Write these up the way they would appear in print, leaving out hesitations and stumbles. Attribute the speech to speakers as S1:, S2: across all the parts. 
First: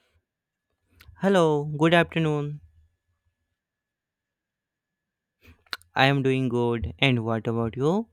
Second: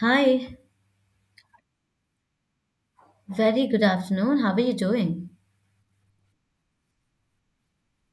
S1: Hi,
S2: Hello, good afternoon.
S1: very good afternoon. How are you doing?
S2: I am doing good. And what about you?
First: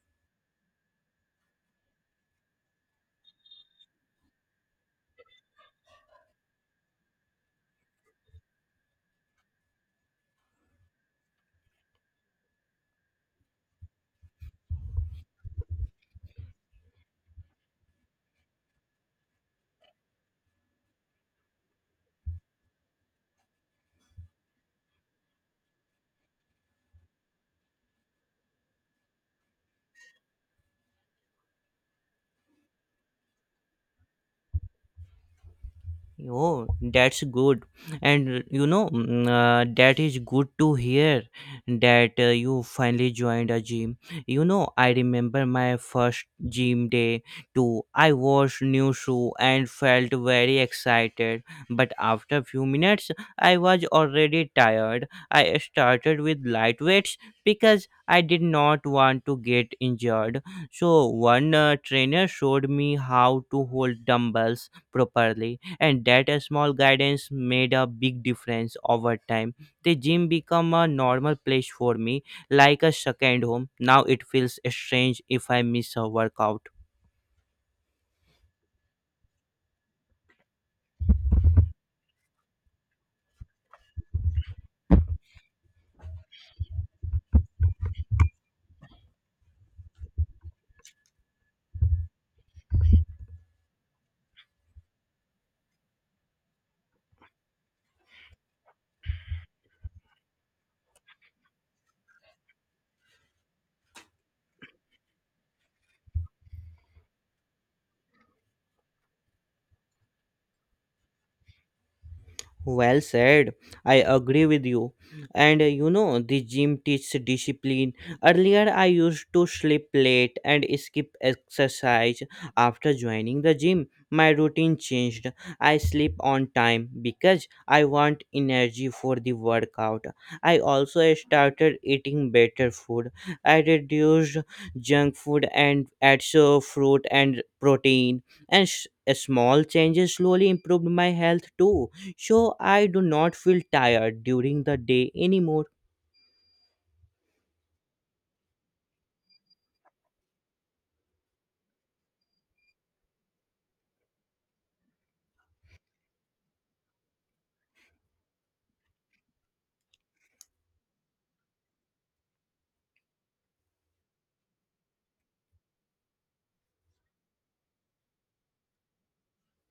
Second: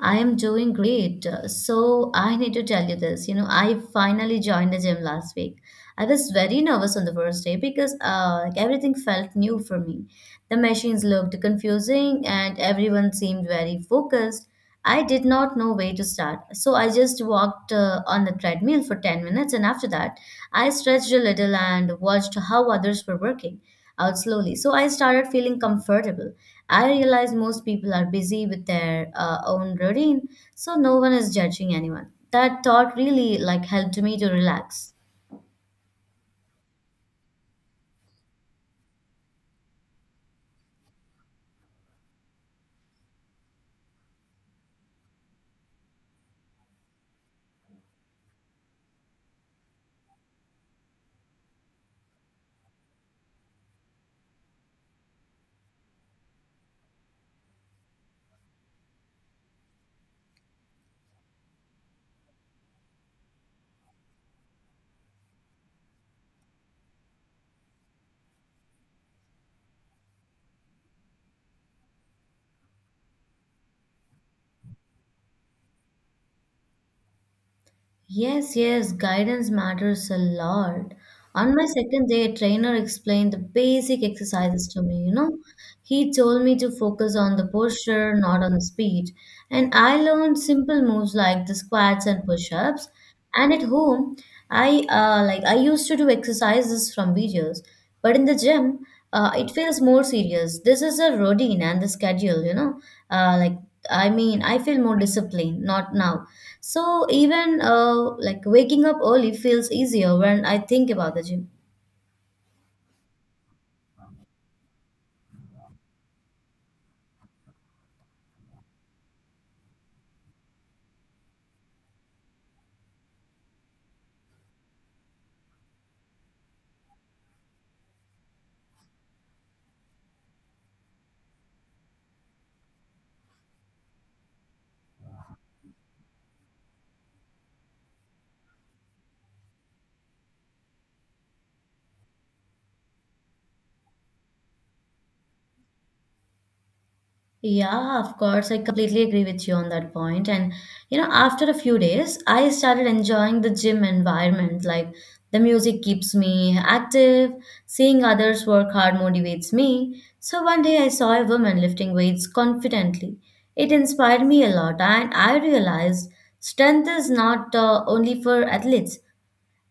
S1: I am doing great. So, I need to tell you this. You know, I finally joined the gym last week. I was very nervous on the first day because like everything felt new for me. The machines looked confusing and everyone seemed very focused. I did not know where to start. So, I just walked on the treadmill for 10 minutes and after that, I stretched a little and watched how others were working out slowly. So I started feeling comfortable. I realized most people are busy with their own routine, so no one is judging anyone. That thought really like helped me to relax.
S2: Oh, that's good. And you know, that is good to hear that you finally joined a gym. You know, I remember my first gym day too. I wore new shoe and felt very excited, but after few minutes, I was already tired. I started with light weights because I did not want to get injured. So, one trainer showed me how to hold dumbbells properly, and that a small guidance made a big difference over time. The gym become a normal place for me, like a second home. Now it feels strange if I miss a workout.
S1: Yes, yes, guidance matters a lot. On my second day, a trainer explained the basic exercises to me, you know. He told me to focus on the posture, not on the speed. And I learned simple moves like the squats and push ups. And at home, I used to do exercises from videos, but in the gym, it feels more serious. This is a routine and the schedule, you know. Uh, like I mean, I feel more disciplined, not now. So even like waking up early feels easier when I think about the gym.
S2: Well said. I agree with you. And you know, the gym teaches discipline. Earlier, I used to sleep late and skip exercise. After joining the gym, my routine changed. I sleep on time because I want energy for the workout. I also started eating better food. I reduced junk food and added so fruit and protein. And s small changes slowly improved my health too, so I do not feel tired during the day anymore.
S1: Yeah, of course. I completely agree with you on that point. And, you know, after a few days, I started enjoying the gym environment. Like, the music keeps me active, seeing others work hard motivates me. So, one day I saw a woman lifting weights confidently. It inspired me a lot, and I realized strength is not only for athletes,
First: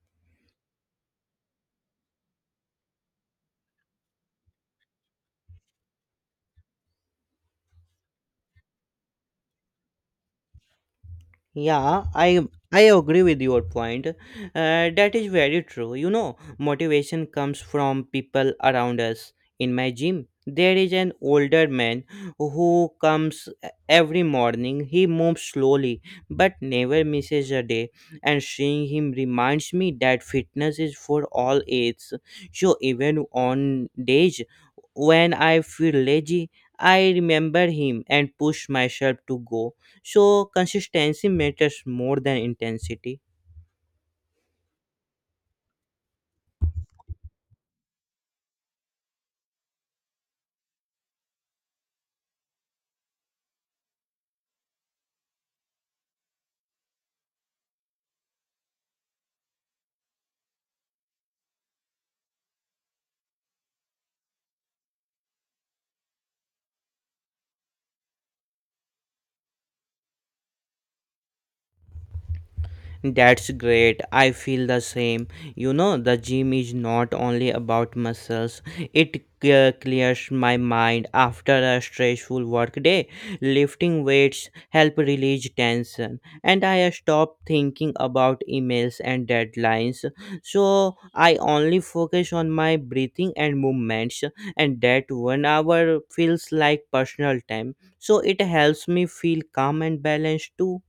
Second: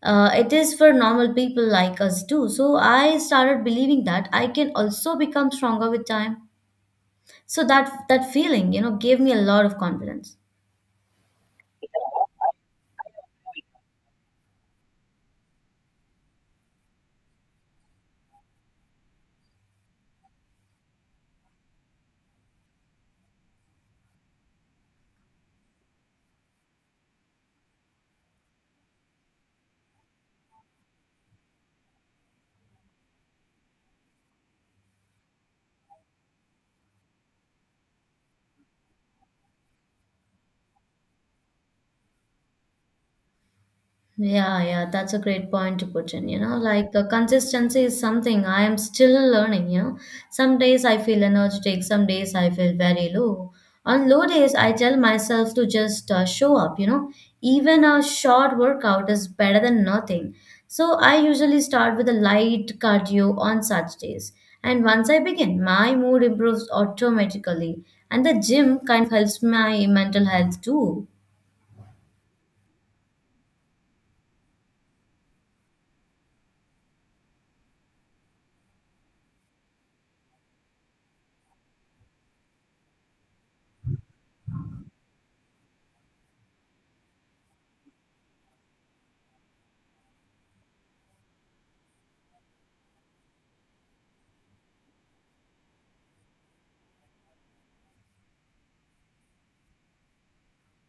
S1: it is for normal people like us too. So, I started believing that I can also become stronger with time, so that feeling, you know, gave me a lot of confidence.
S2: Yeah, I agree with your point. That is very true. You know, motivation comes from people around us. In my gym, there is an older man who comes every morning. He moves slowly but never misses a day. And seeing him reminds me that fitness is for all ages. So even on days when I feel lazy, I remember him and push myself to go, so consistency matters more than intensity.
S1: Yeah, yeah, that's a great point to put in. You know, like consistency is something I am still learning. You know, some days I feel energetic, some days I feel very low. On low days, I tell myself to just show up. You know, even a short workout is better than nothing. So I usually start with a light cardio on such days. And once I begin, my mood improves automatically. And the gym kind of helps my mental health too.
S2: That's great. I feel the same. You know, the gym is not only about muscles, it clears my mind after a stressful workday. Lifting weights help release tension, and I stop thinking about emails and deadlines. So I only focus on my breathing and movements, and that 1 hour feels like personal time. So it helps me feel calm and balanced too.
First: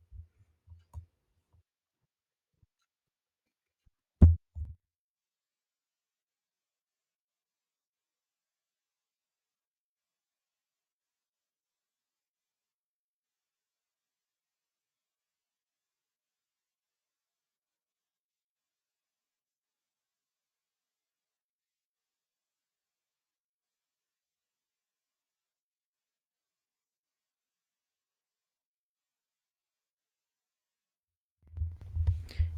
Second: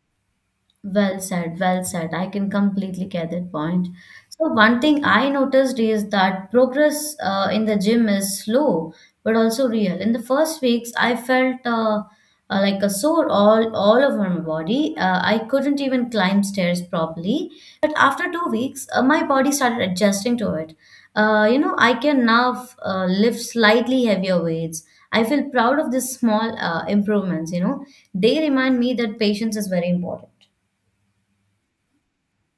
S1: Well said, well said. I can completely get that point. So, one thing I noticed is that progress in the gym is slow but also real. In the first weeks, I felt like a sore all over my body. I couldn't even climb stairs properly. But after 2 weeks, my body started adjusting to it. You know, I can now lift slightly heavier weights. I feel proud of these small improvements, you know. They remind me that patience is very important.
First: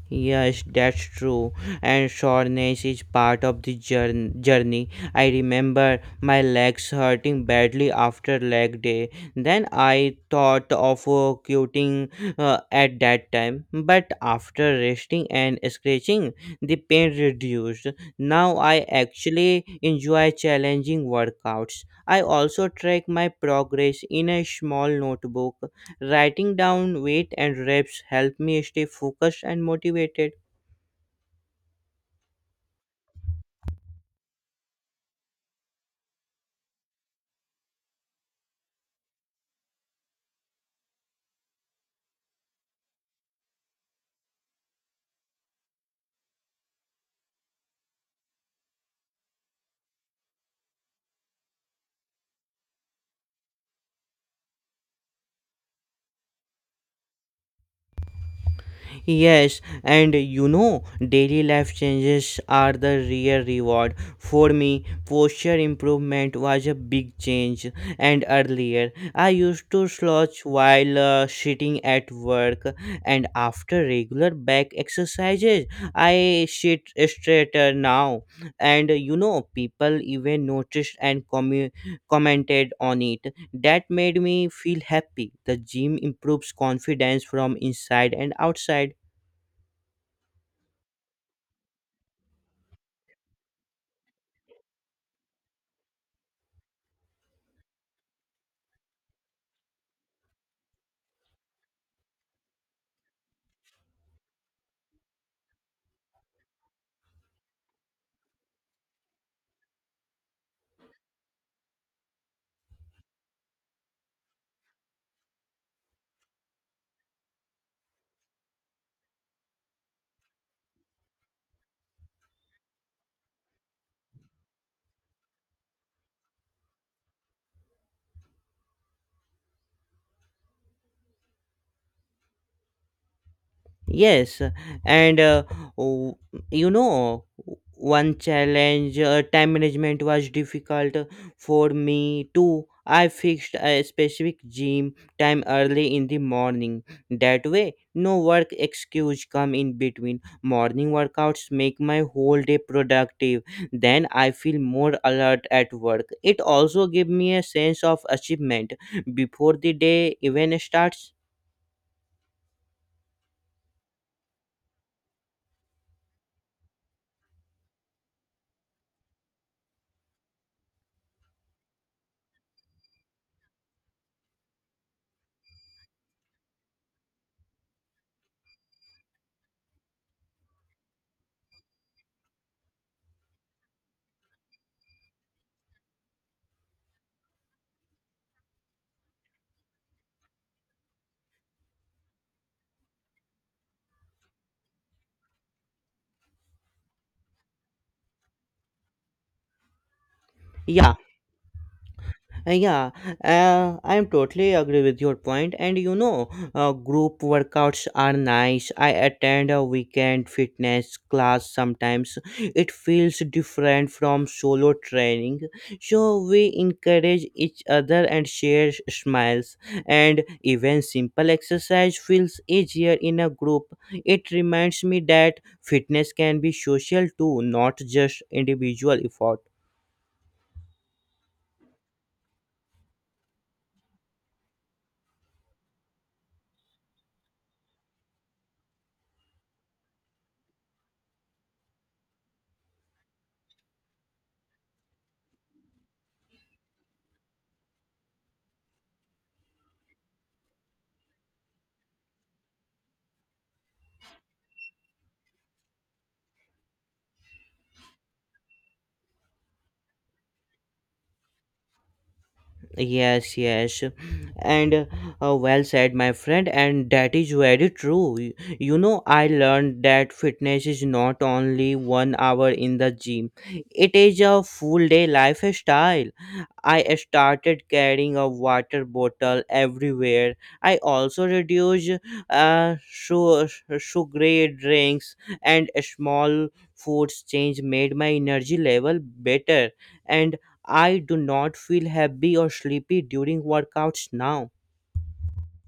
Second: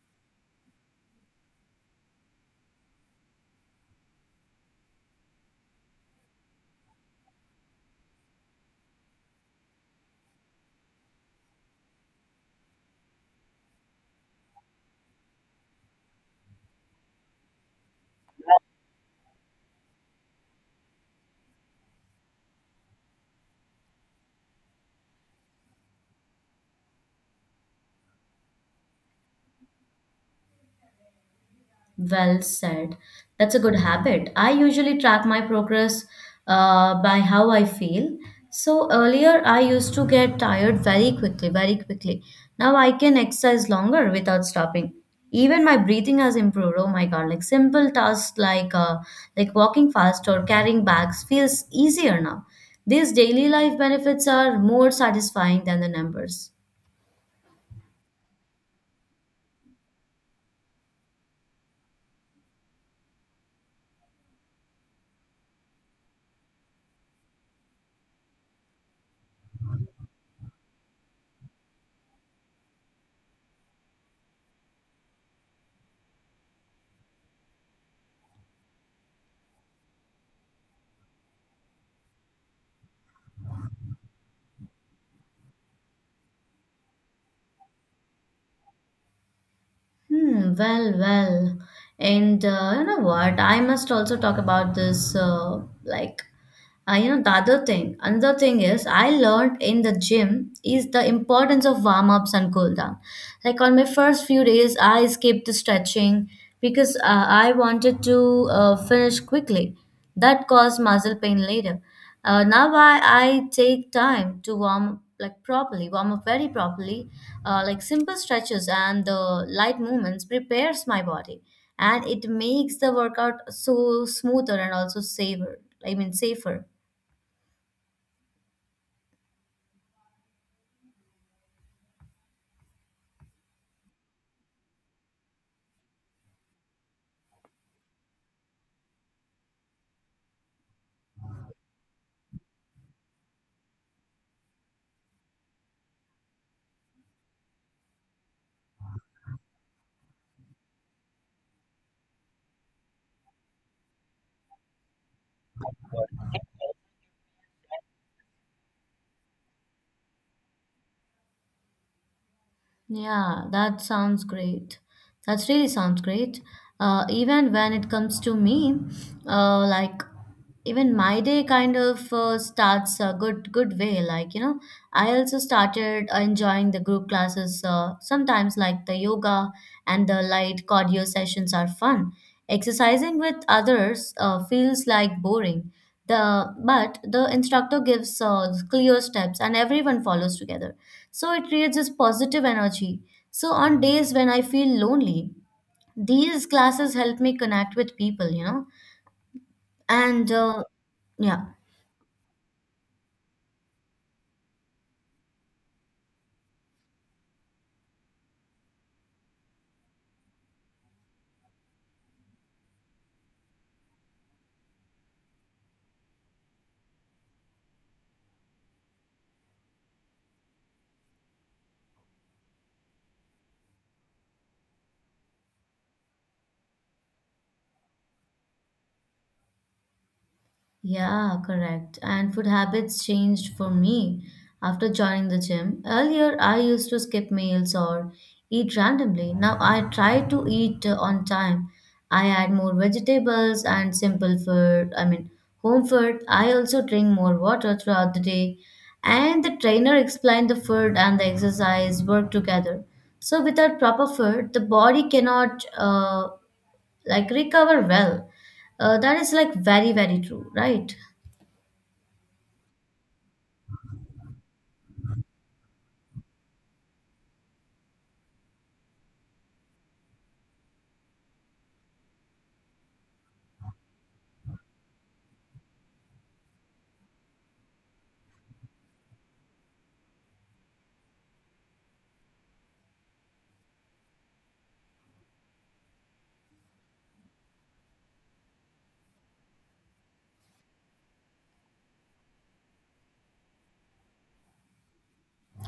S2: Yes, that's true. And soreness is part of the journey. I remember my legs hurting badly after leg day. Then I thought of quitting at that time. But after resting and stretching, the pain reduced. Now I actually enjoy challenging workouts. I also track my progress in a small notebook. Writing down weight and reps help me stay focused and motivated.
S1: Well said. That's a good habit. I usually track my progress by how I feel. So earlier, I used to get tired very quickly. Now I can exercise longer without stopping. Even my breathing has improved. Oh my God! Like simple tasks like walking fast or carrying bags feels easier now. These daily life benefits are more satisfying than the numbers.
S2: Yes, and you know, daily life changes are the real reward. For me, posture improvement was a big change, and earlier I used to slouch while sitting at work, and after regular back exercises, I sit straighter now. And you know, people even noticed and commented on it. That made me feel happy. The gym improves confidence from inside and outside.
S1: Hmm, well, well. And you know what? I must also talk about this you know, another thing is I learned in the gym is the importance of warm ups and cool down. Like on my first few days, I skipped the stretching because I wanted to finish quickly. That caused muscle pain later. Now I take time to warm up like properly, warm up very properly. Like simple stretches and the light movements prepares my body and it makes the workout so smoother and also safer. I mean safer.
S2: Yes, and w- you know, one challenge, time management was difficult for me too. I fixed a specific gym time early in the morning. That way, no work excuse come in between. Morning workouts make my whole day productive. Then I feel more alert at work. It also give me a sense of achievement before the day even starts.
S1: Yeah, that sounds great. That really sounds great. Even when it comes to me, uh, like even my day kind of starts a good way. Like, you know, I also started enjoying the group classes. Sometimes like the yoga and the light cardio sessions are fun. Exercising with others feels like boring. The but the instructor gives clear steps and everyone follows together, so it creates this positive energy. So on days when I feel lonely, these classes help me connect with people, you know. And
S2: Yeah,
S1: yeah,
S2: Yeah, I'm totally agree with your point. And you know, group workouts are nice. I attend a weekend fitness class sometimes. It feels different from solo training. So we encourage each other and share smiles. And even simple exercise feels easier in a group. It reminds me that fitness can be social too, not just individual effort.
S1: Yeah. Correct. And food habits changed for me after joining the gym. Earlier, I used to skip meals or eat randomly. Now I try to eat on time. I add more vegetables and simple food, I mean, home food. I also drink more water throughout the day. And the trainer explained the food and the exercise work together. So without proper food, the body cannot like recover well. That is like very, very true, right?
S2: Yes, yes, and well said, my friend, and that is very true. You know, I learned that fitness is not only 1 hour in the gym, it is a full day lifestyle. I started carrying a water bottle everywhere. I also reduce uh, su- sugary drinks, and small foods change made my energy level better, and I do not feel happy or sleepy during workouts now.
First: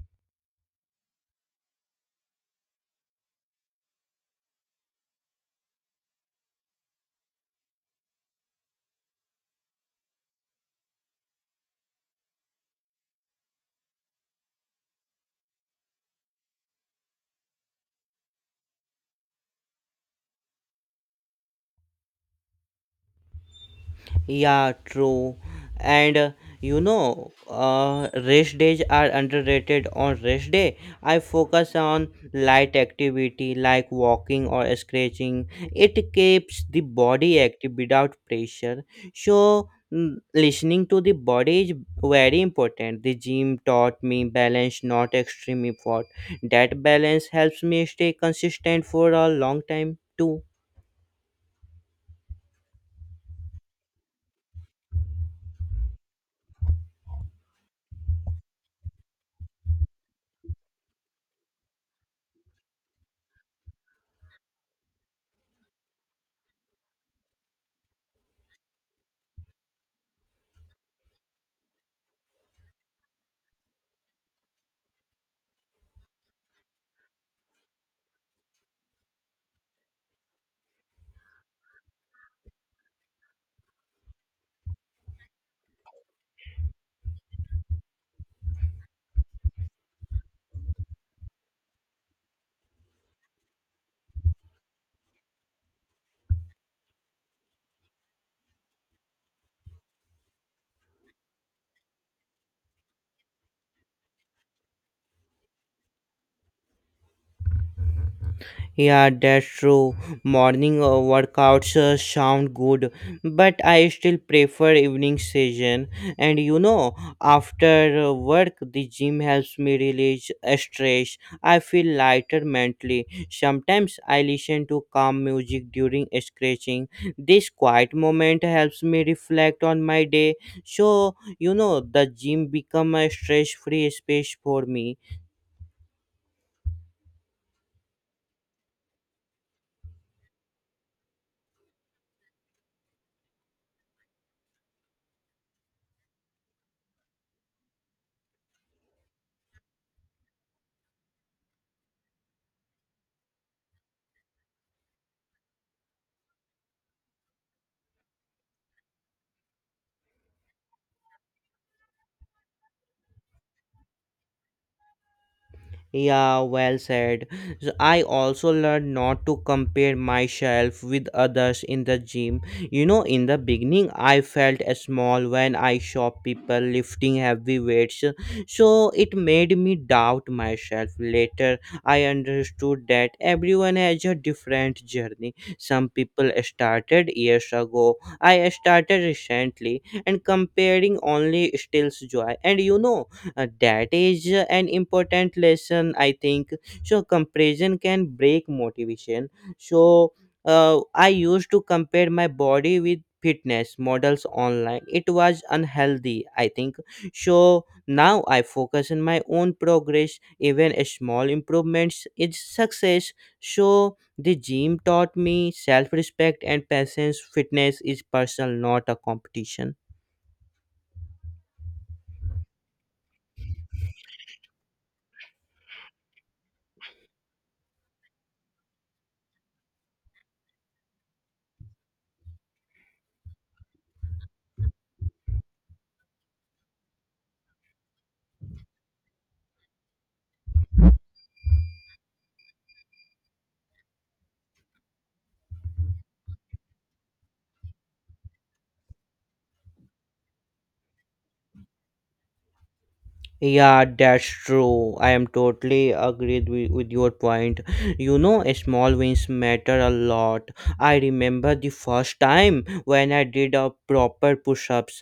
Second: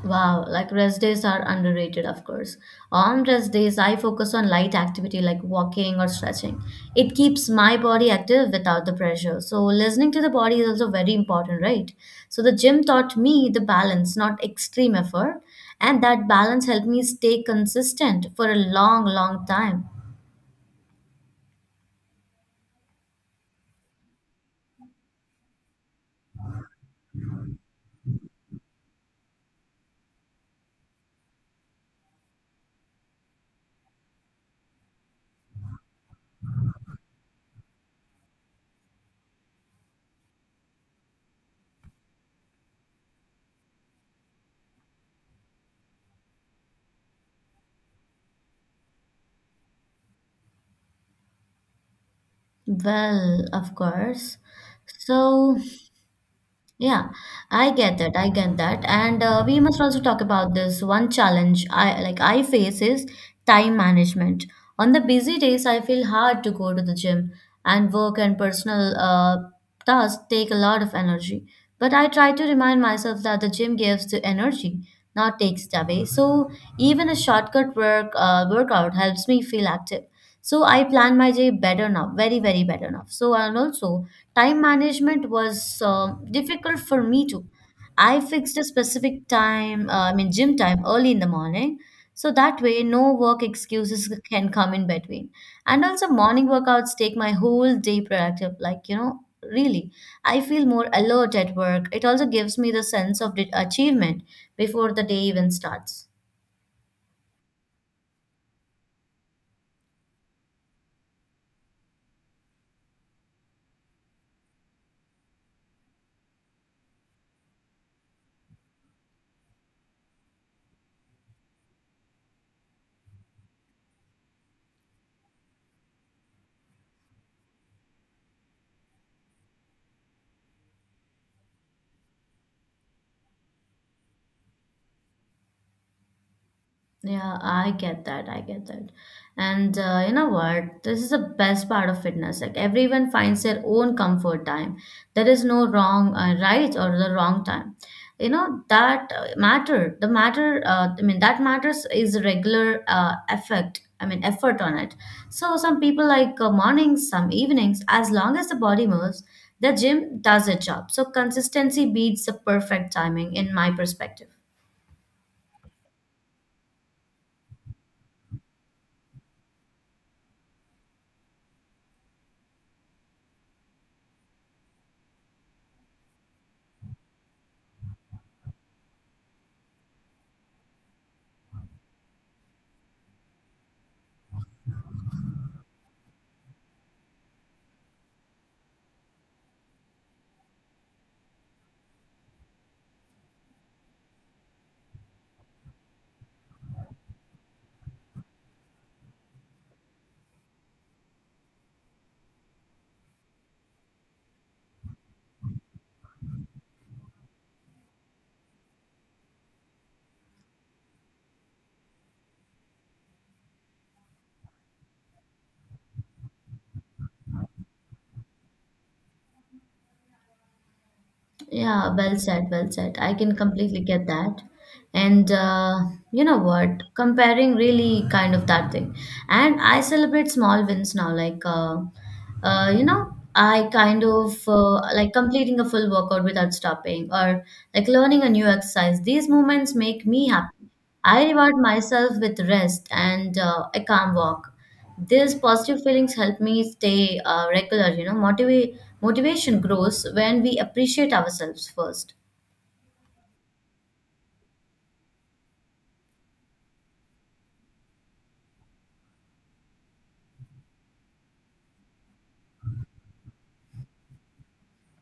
S1: Wow, like rest days are underrated, of course. On rest days, I focus on light activity like walking or stretching. It keeps my body active without the pressure. So, listening to the body is also very important, right? So, the gym taught me the balance, not extreme effort. And that balance helped me stay consistent for a long, long time.
S2: Yeah, true. And you know, rest days are underrated. On rest day, I focus on light activity like walking or stretching. It keeps the body active without pressure. So, listening to the body is very important. The gym taught me balance, not extreme effort. That balance helps me stay consistent for a long time too.
S1: Well, of course. So, yeah, I get that. I get that. And we must also talk about this one challenge I face is time management. On the busy days, I feel hard to go to the gym, and work and personal tasks take a lot of energy. But I try to remind myself that the gym gives the energy, not takes it away. So even a shortcut workout helps me feel active. So I plan my day better now, very, very better now. So and also time management was difficult for me too. I fixed a specific time, I mean, gym time early in the morning. So that way, no work excuses can come in between. And also, morning workouts take my whole day productive. Like, you know, really, I feel more alert at work. It also gives me the sense of the achievement before the day even starts.
S2: Yeah, that's true. Morning workouts sound good, but I still prefer evening session. And you know, after work, the gym helps me release stress. I feel lighter mentally. Sometimes I listen to calm music during stretching. This quiet moment helps me reflect on my day. So you know, the gym become a stress-free space for me.
S1: Yeah, I get that. I get that. And you know what? This is the best part of fitness. Like everyone finds their own comfort time. There is no wrong right or the wrong time. You know that matter. The matter. I mean, that matters is regular effort on it. So some people like mornings, some evenings. As long as the body moves, the gym does its job. So consistency beats the perfect timing, in my perspective.
S2: Yeah, well said. So I also learned not to compare myself with others in the gym. You know, in the beginning, I felt small when I saw people lifting heavy weights. So it made me doubt myself. Later, I understood that everyone has a different journey. Some people started years ago. I started recently, and comparing only steals joy. And you know, that is an important lesson, I think. So, comparison can break motivation. So, I used to compare my body with fitness models online. It was unhealthy, I think. So now I focus on my own progress. Even a small improvements is success. So the gym taught me self-respect and patience. Fitness is personal, not a competition.
S1: Yeah, well said, well said. I can completely get that. And you know what? Comparing really kind of that thing. And I celebrate small wins now, like, you know, I kind of like completing a full workout without stopping or like learning a new exercise. These moments make me happy. I reward myself with rest and a calm walk. These positive feelings help me stay regular. You know, motivate motivation grows when we appreciate ourselves first.
S2: Yeah, that's true. I am totally agreed with your point. You know, small wins matter a lot. I remember the first time when I did a proper push ups.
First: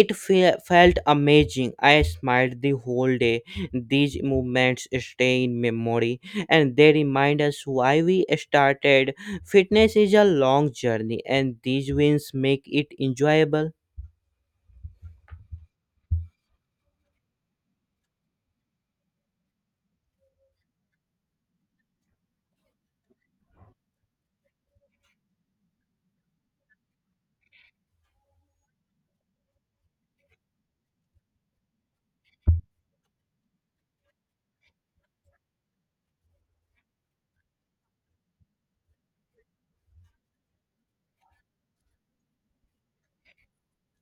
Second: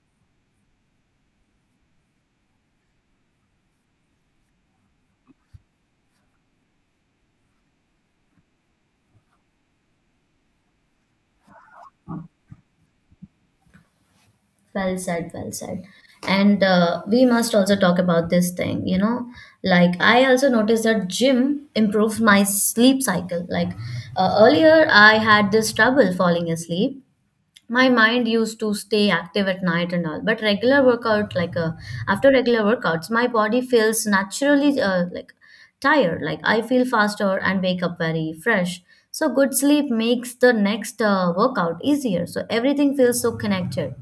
S2: It felt amazing. I smiled the whole day. These movements stay in memory, and they remind us why we started. Fitness is a long journey, and these wins make it enjoyable.
S1: Well said, well said. And we must also talk about this thing, you know. Like, I also noticed that gym improves my sleep cycle. Like, earlier I had this trouble falling asleep, my mind used to stay active at night and all, but regular workout, like after regular workouts, my body feels naturally like tired, like I feel faster and wake up very fresh. So good sleep makes the next workout easier, so everything feels so connected.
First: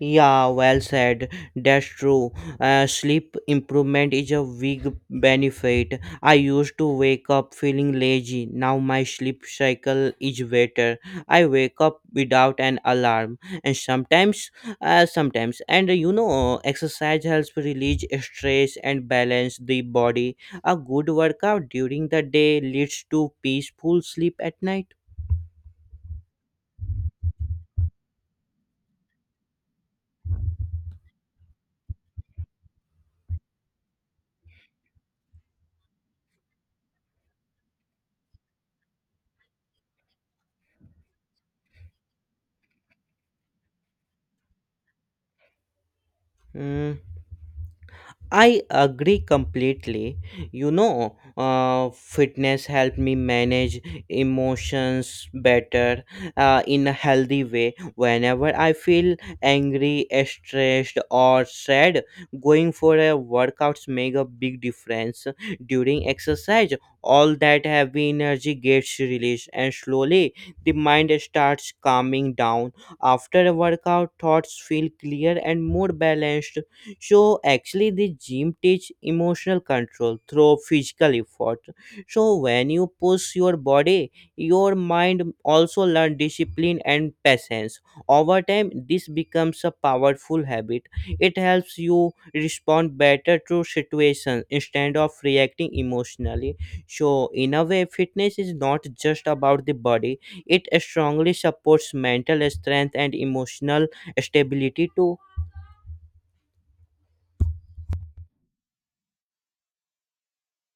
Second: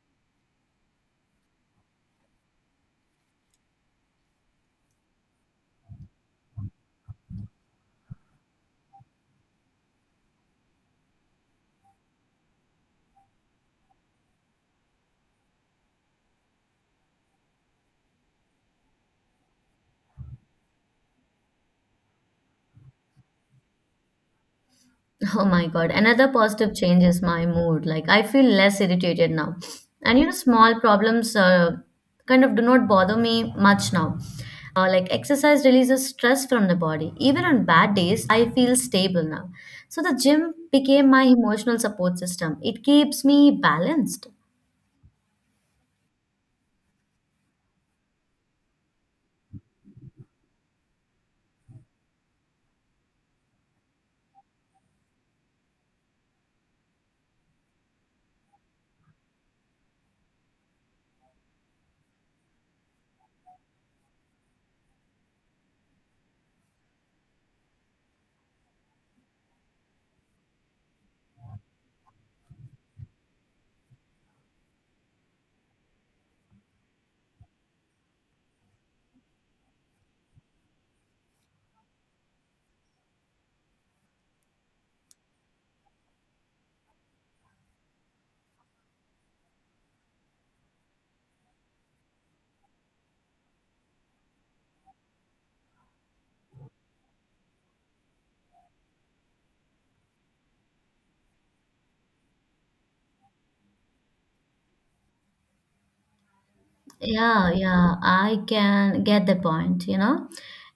S2: Yeah, well said. That's true. Sleep improvement is a big benefit. I used to wake up feeling lazy. Now my sleep cycle is better. I wake up without an alarm, and sometimes, and you know, exercise helps release stress and balance the body. A good workout during the day leads to peaceful sleep at night.
S1: Oh my God. Another positive change is my mood. Like, I feel less irritated now. And you know, small problems kind of do not bother me much now. Like, exercise releases stress from the body. Even on bad days, I feel stable now. So, the gym became my emotional support system. It keeps me balanced.
S2: Hmm. I agree completely. You know, fitness helped me manage emotions better in a healthy way. Whenever I feel angry, stressed, or sad, going for a workouts make a big difference. During exercise, all that heavy energy gets released, and slowly the mind starts calming down. After a workout, thoughts feel clear and more balanced. So actually, the gym teach emotional control through physical effort. So when you push your body, your mind also learn discipline and patience. Over time, this becomes a powerful habit. It helps you respond better to situations instead of reacting emotionally. So in a way, fitness is not just about the body, it strongly supports mental strength and emotional stability too.
S1: Yeah, yeah, I can get the point, you know.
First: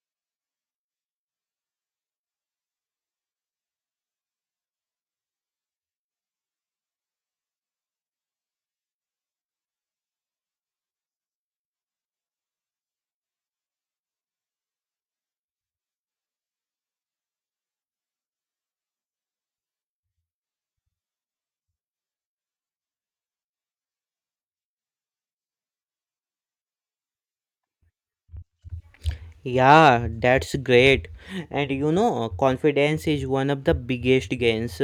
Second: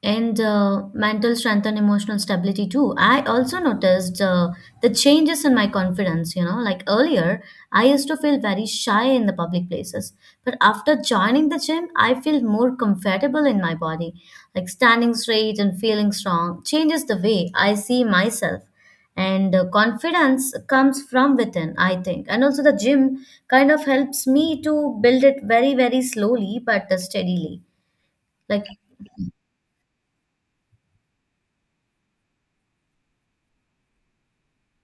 S1: And mental strength and emotional stability too. I also noticed the changes in my confidence, you know. Like earlier, I used to feel very shy in the public places, but after joining the gym, I feel more comfortable in my body. Like standing straight and feeling strong changes the way I see myself. And confidence comes from within, I think, and also the gym kind of helps me to build it very, very slowly but steadily, like,
S2: Yeah, that's great. And you know, confidence is one of the biggest gains.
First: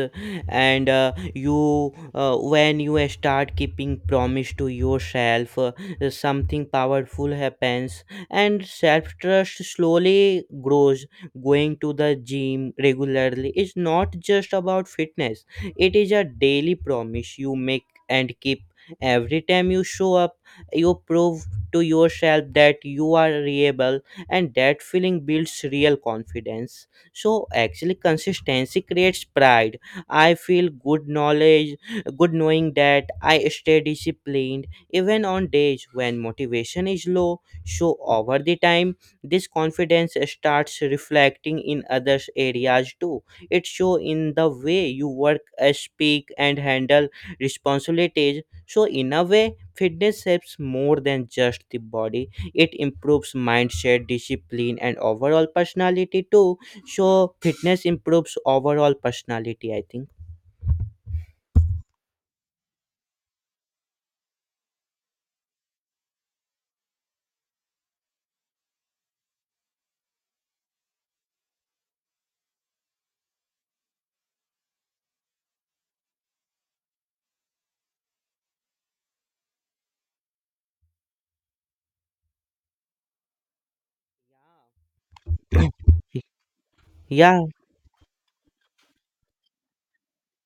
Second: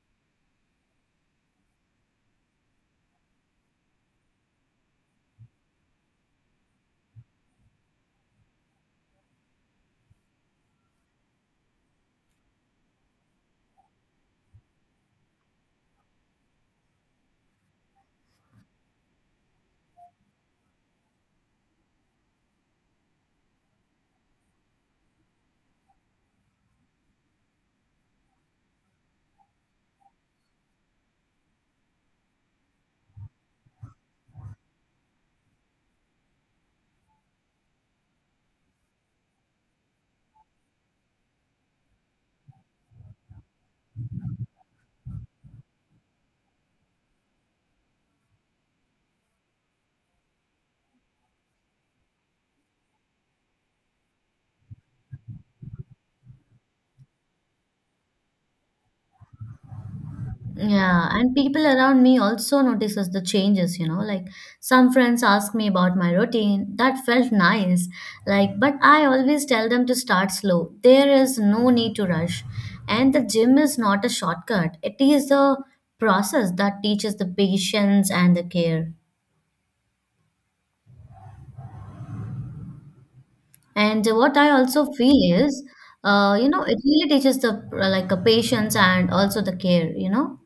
S2: And when you start keeping promise to yourself, something powerful happens, and self trust slowly grows. Going to the gym regularly is not just about fitness, it is a daily promise you make and keep. Every time you show up, you prove to yourself that you are reliable, and that feeling builds real confidence. So actually, consistency creates pride. I feel good knowing that I stay disciplined even on days when motivation is low. So over the time, this confidence starts reflecting in other areas too. It show in the way you work, speak and handle responsibilities. So in a way, fitness helps more than just the body. It improves mindset, discipline, and overall personality too. So fitness improves overall personality, I think.
S1: yeah, and people around me also notices the changes, you know, like some friends ask me about my routine. That felt nice. Like, but I always tell them to start slow. There is no need to rush. And the gym is not a shortcut. It is the process that teaches the patience and the care. And what I also feel is, it really teaches
S2: Yeah,
S1: the a patience and also the care.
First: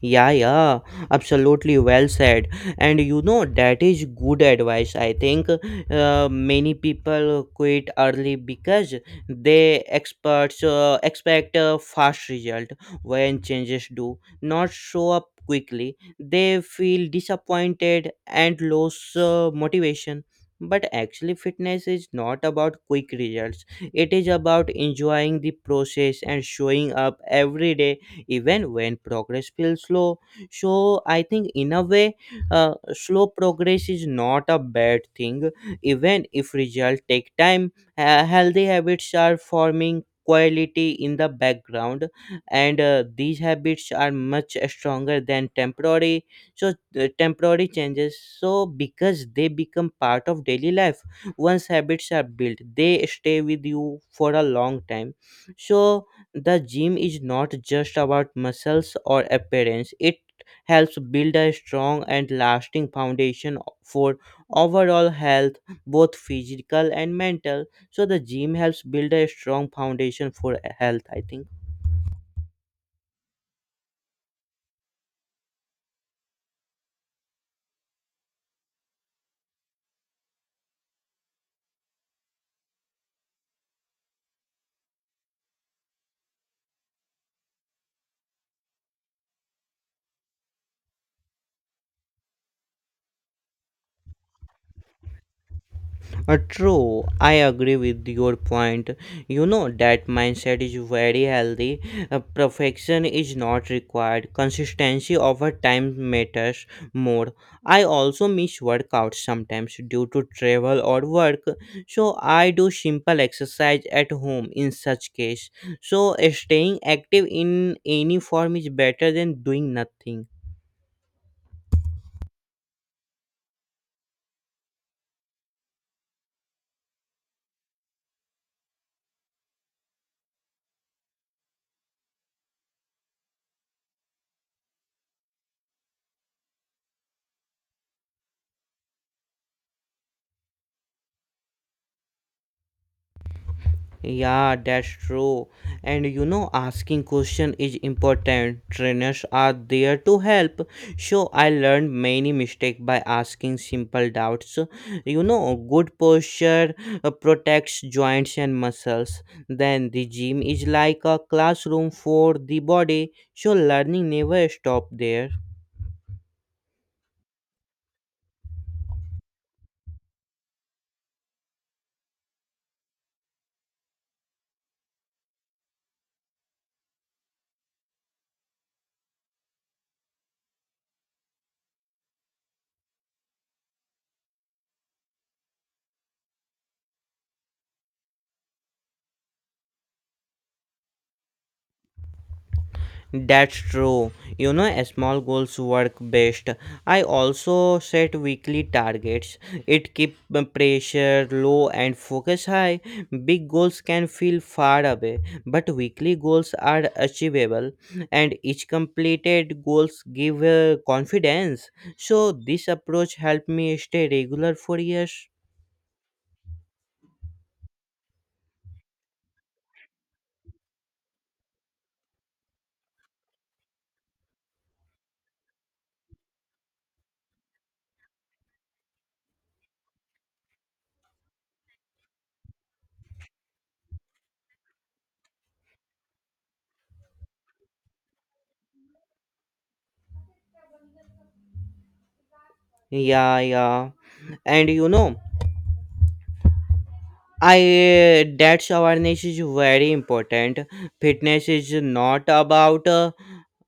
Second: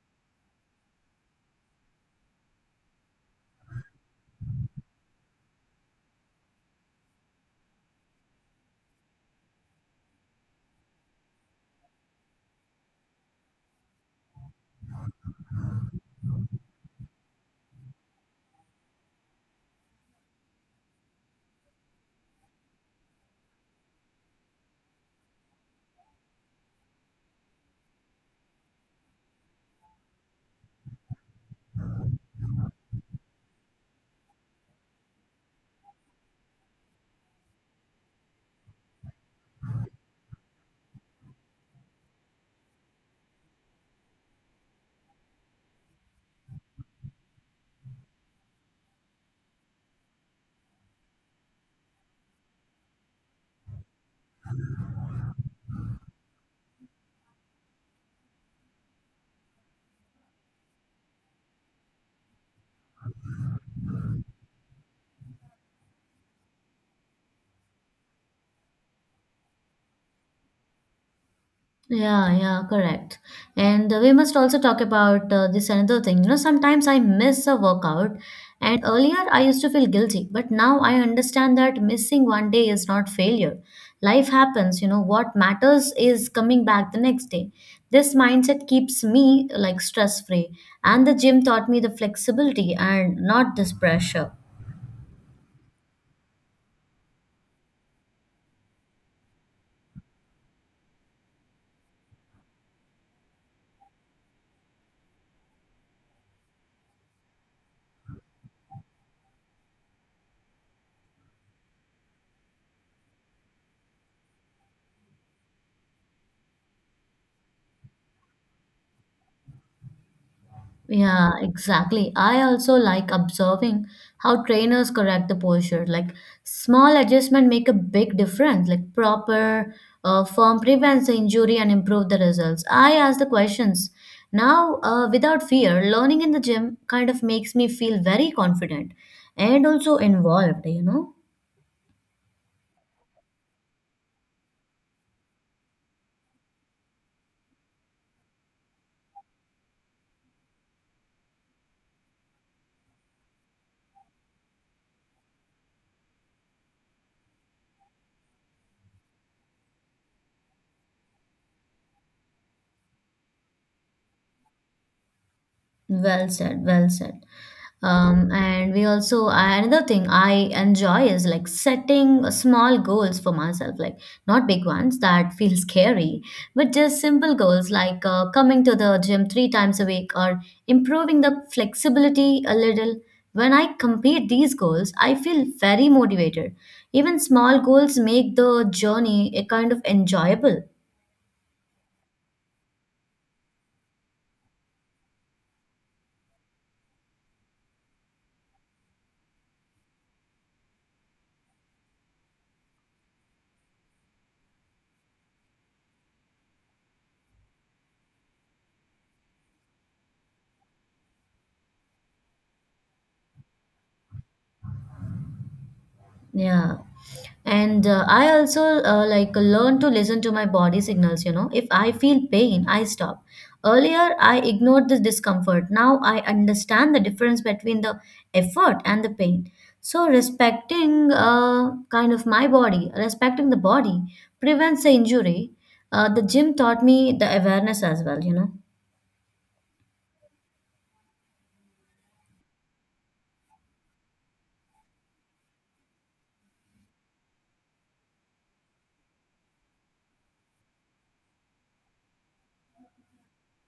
S2: yeah, yeah, absolutely well said. And you know, that is good advice. I think many people quit early because they experts expect a fast result when changes do not show up quickly. They feel disappointed and lose motivation. But actually, fitness is not about quick results. It is about enjoying the process and showing up every day even when progress feels slow. So I think, in a way, slow progress is not a bad thing even if results take time. Healthy habits are forming quality in the background, and these habits are much stronger than so temporary changes, so because they become part of daily life. Once habits are built, they stay with you for a long time. So the gym is not just about muscles or appearance, it helps build a strong and lasting foundation for overall health, both physical and mental. So, the gym helps build a strong foundation for health, I think.
S1: Yeah, yeah, correct. And we must also talk about this another thing. You know, sometimes I miss a workout, and earlier I used to feel guilty, but now I understand that missing one day is not failure. Life happens, you know, what matters is coming back the next day. This mindset keeps me like stress free, and the gym taught me the flexibility and not this pressure.
S2: True, I agree with your point. You know that mindset is very healthy. Perfection is not required. Consistency over time matters more. I also miss workouts sometimes due to travel or work, so I do simple exercise at home in such case. So staying active in any form is better than doing nothing.
S1: Yeah, exactly. I also like observing how trainers correct the posture. Like small adjustment make a big difference. Like proper form prevents the injury and improve the results. I ask the questions now without fear. Learning in the gym kind of makes me feel very confident and also involved. You know,
S2: Yeah, that's true. And you know, asking question is important. Trainers are there to help. So I learned many mistake by asking simple doubts. You know, good posture protects joints and muscles. Then the gym is like a classroom for the body. So learning never stop there.
S1: well said. Well said. And we also another thing I enjoy is like setting small goals for myself, like not big ones that feel scary, but just simple goals like coming to the gym three times a week or improving the flexibility a little. When I complete these goals, I feel very motivated. Even small goals make the journey a kind of enjoyable.
S2: That's true. You know, a small goals work best. I also set weekly targets. It keep the pressure low and focus high. Big goals can feel far away, but weekly goals are achievable, and each completed goals give confidence. So this approach helped me stay regular for years.
S1: Yeah. And I also like learn to listen to my body signals, you know. If I feel pain, I stop. Earlier, I ignored this discomfort. Now I understand the difference between the effort and the pain. So respecting kind of my body, respecting the body prevents the injury. The gym taught me the awareness as well, you know.
S2: Yeah, yeah, and you know, I that's awareness is very important. Fitness is not about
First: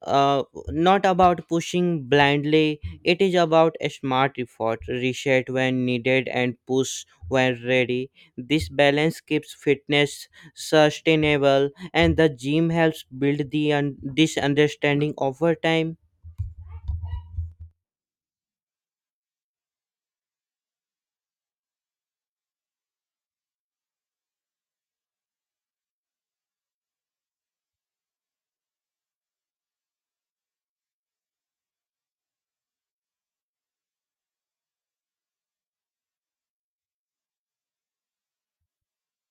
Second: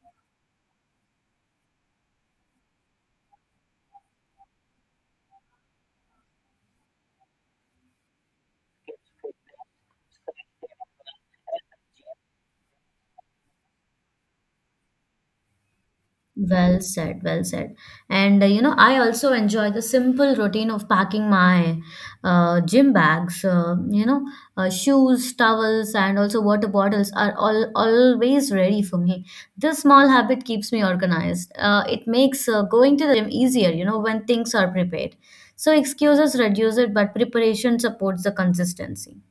S2: uh, not about pushing blindly. It is about a smart effort, reset when needed, and push when ready. This balance keeps fitness sustainable, and the gym helps build the this understanding over time.
S1: Well said, well said. And you know, I also enjoy the simple routine of packing my gym bags. Shoes, towels, and also water bottles are all always ready for me. This small habit keeps me organized. It makes going to the gym easier, you know, when things are prepared. So excuses reduce it, but preparation supports the consistency.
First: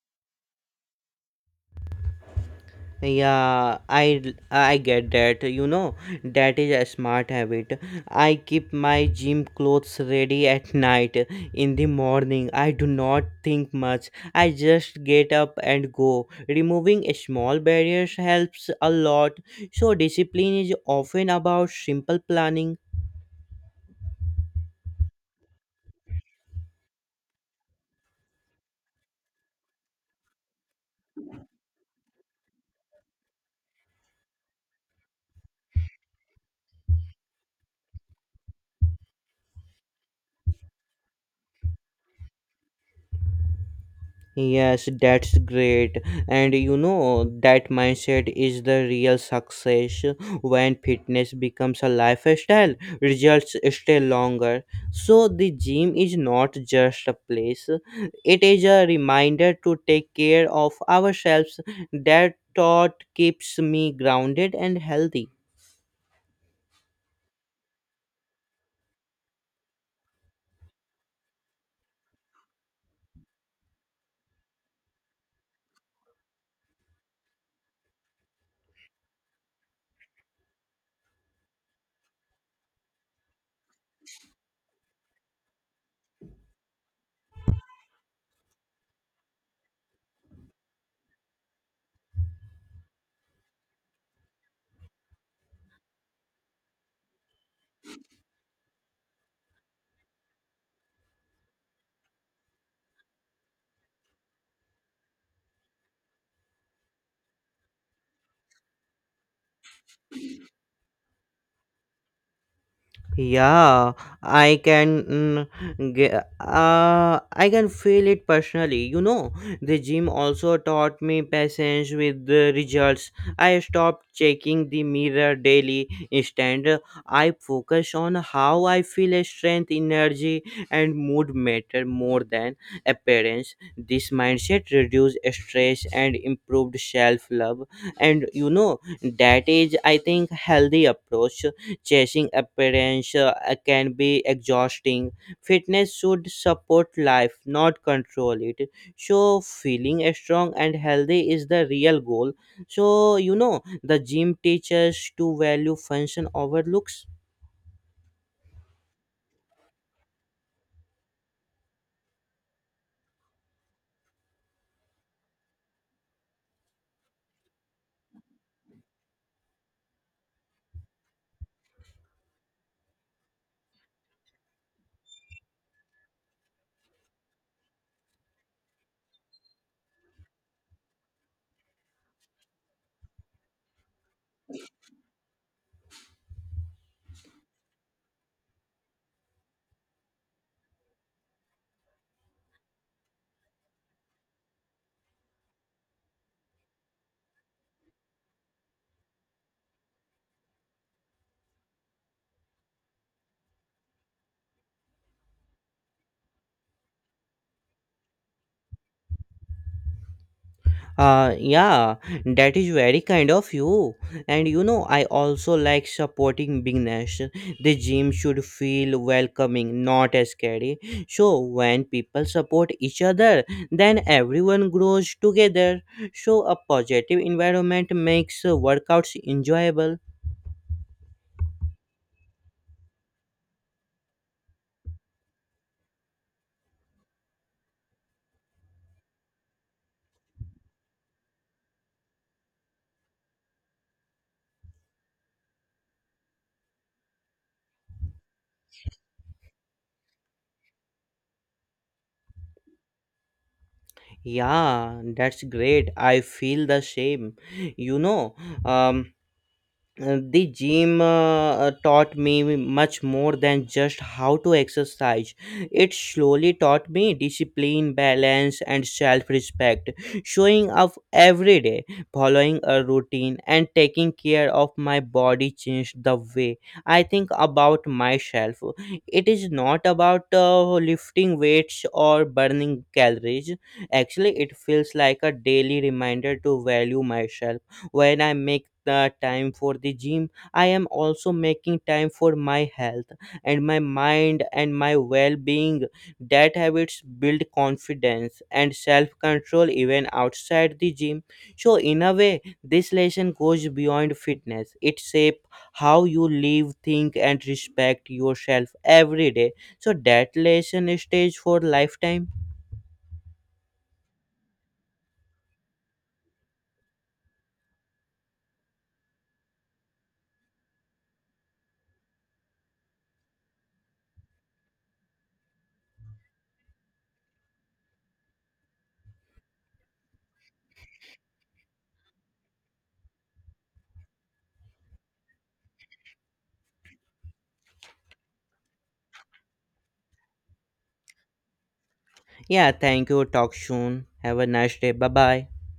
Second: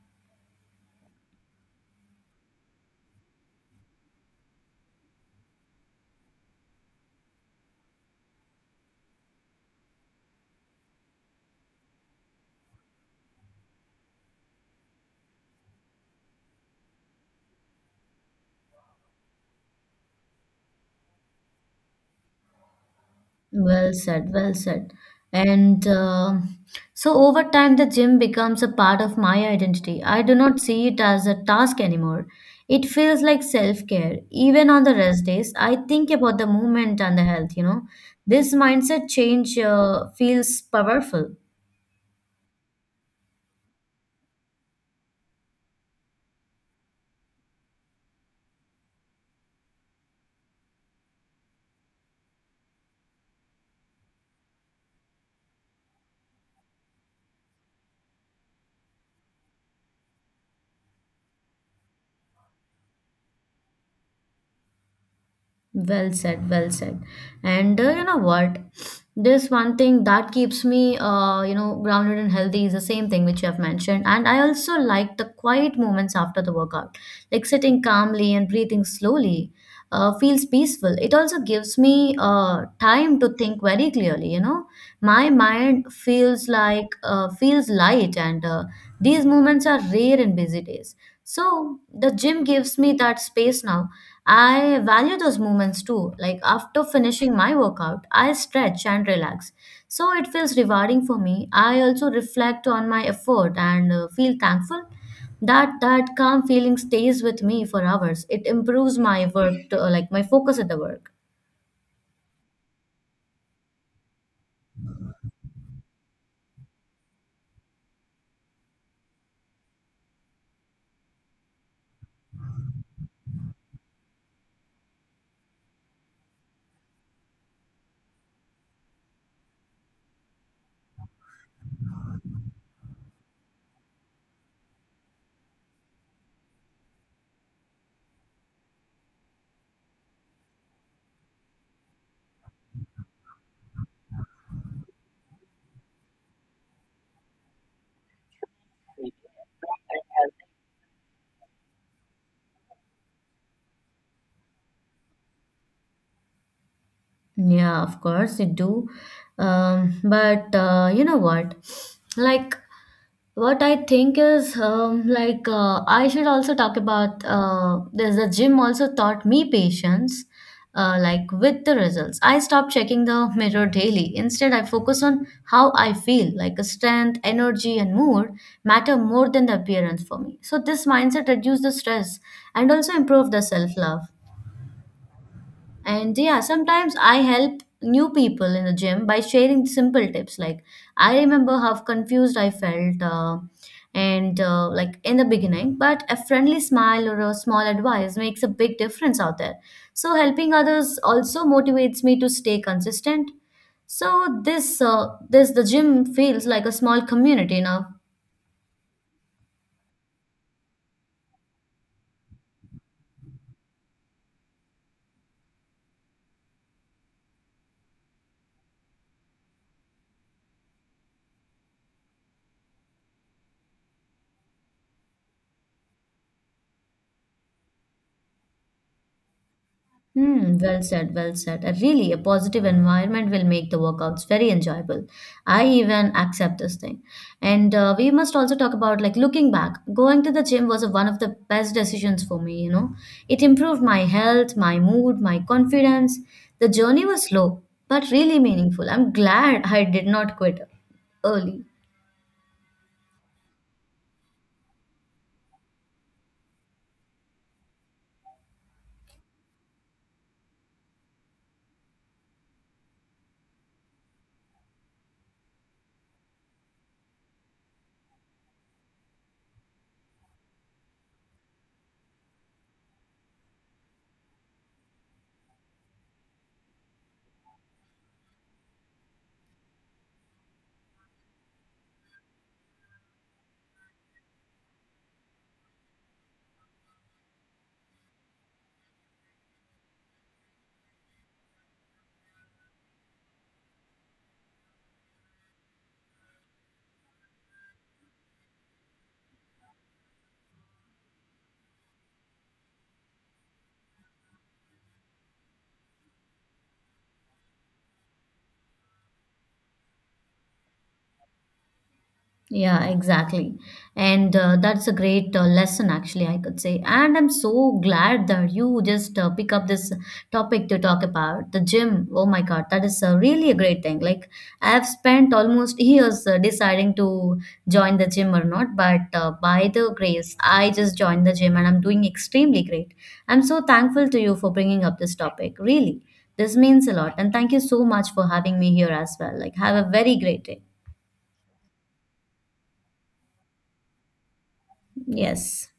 S2: Yeah, I get that. You know, that is a smart habit. I keep my gym clothes ready at night. In the morning, I do not think much. I just get up and go. Removing small barriers helps a lot. So discipline is often about simple planning.
S1: Well said, well said. And so over time, the gym becomes a part of my identity. I do not see it as a task anymore. It feels like self-care. Even on the rest days, I think about the movement and the health, you know. This mindset change feels powerful.
S2: Yes, that's great. And you know, that mindset is the real success. When fitness becomes a lifestyle, results stay longer. So, the gym is not just a place, it is a reminder to take care of ourselves. That thought keeps me grounded and healthy.
S1: Well said, well said. And you know what? This one thing that keeps me, grounded and healthy is the same thing which you have mentioned. And I also like the quiet moments after the workout, like sitting calmly and breathing slowly, feels peaceful. It also gives me time to think very clearly. You know, my mind feels like feels light, and these moments are rare in busy days. So the gym gives me that space now I value those moments too. Like after finishing my workout, I stretch and relax. So it feels rewarding for me. I also reflect on my effort and feel thankful. That calm feeling stays with me for hours. It improves my work, to, like my focus at the work.
S2: Yeah, I can get, I can feel it personally. You know, the gym also taught me patience with the results. I stopped checking the mirror daily. Instead, I focus on how I feel. Strength, energy, and mood matter more than appearance. This mindset reduced stress and improved self love. And you know, that is, I think, healthy approach. Chasing appearance can be exhausting. Fitness should support life, not control it. So, feeling strong and healthy is the real goal. So, you know, the gym teaches to value function over looks.
S1: Yeah, of course it do. But you know what? Like what I think is I should also talk about there's the gym also taught me patience. Like with the results, I stopped checking the mirror daily. Instead, I focus on how I feel, like a strength, energy, and mood matter more than the appearance for me. So this mindset reduced the stress and also improved the self love. And yeah, sometimes I help new people in the gym by sharing simple tips. Like, I remember how confused I felt, and like in the beginning, but a friendly smile or a small advice makes a big difference out there. So, helping others also motivates me to stay consistent. So, this the gym feels like a small community now.
S2: Yeah, that is very kind of you. And you know, I also like supporting big. The gym should feel welcoming, not scary. So when people support each other, then everyone grows together. So a positive environment makes workouts enjoyable.
S1: Hmm, well said, well said. Really, a positive environment will make the workouts very enjoyable. I even accept this thing. And we must also talk about like looking back, going to the gym was one of the best decisions for me, you know. It improved my health, my mood, my confidence. The journey was slow, but really meaningful. I'm glad I did not quit early.
S2: Yeah, that's great. I feel the same. You know, um the gym taught me much more than just how to exercise. It slowly taught me discipline, balance, and self respect. Showing up every day, following a routine, and taking care of my body changed the way I think about myself. It is not about lifting weights or burning calories. Actually, it feels like a daily reminder to value myself. When I make the time for the gym, I am also making time for my health and my mind and my well-being. That habits build confidence and self-control even outside the gym. So in a way, this lesson goes beyond fitness. It shapes how you live, think, and respect yourself every day. So that lesson stays for lifetime.
S1: Yeah, exactly. And that's a great lesson, actually, I could say. And I'm so glad that you just pick up this topic to talk about the gym. Oh my God, that is really a great thing. Like, I've spent almost years deciding to join the gym or not, but by the grace, I just joined the gym and I'm doing extremely great. I'm so thankful to you for bringing up this topic, really. This means a lot. And thank you so much for having me here as well. Like, have a very great day.
S2: Yeah, thank you. Talk soon. Have a nice day. Bye bye.
S1: Yes.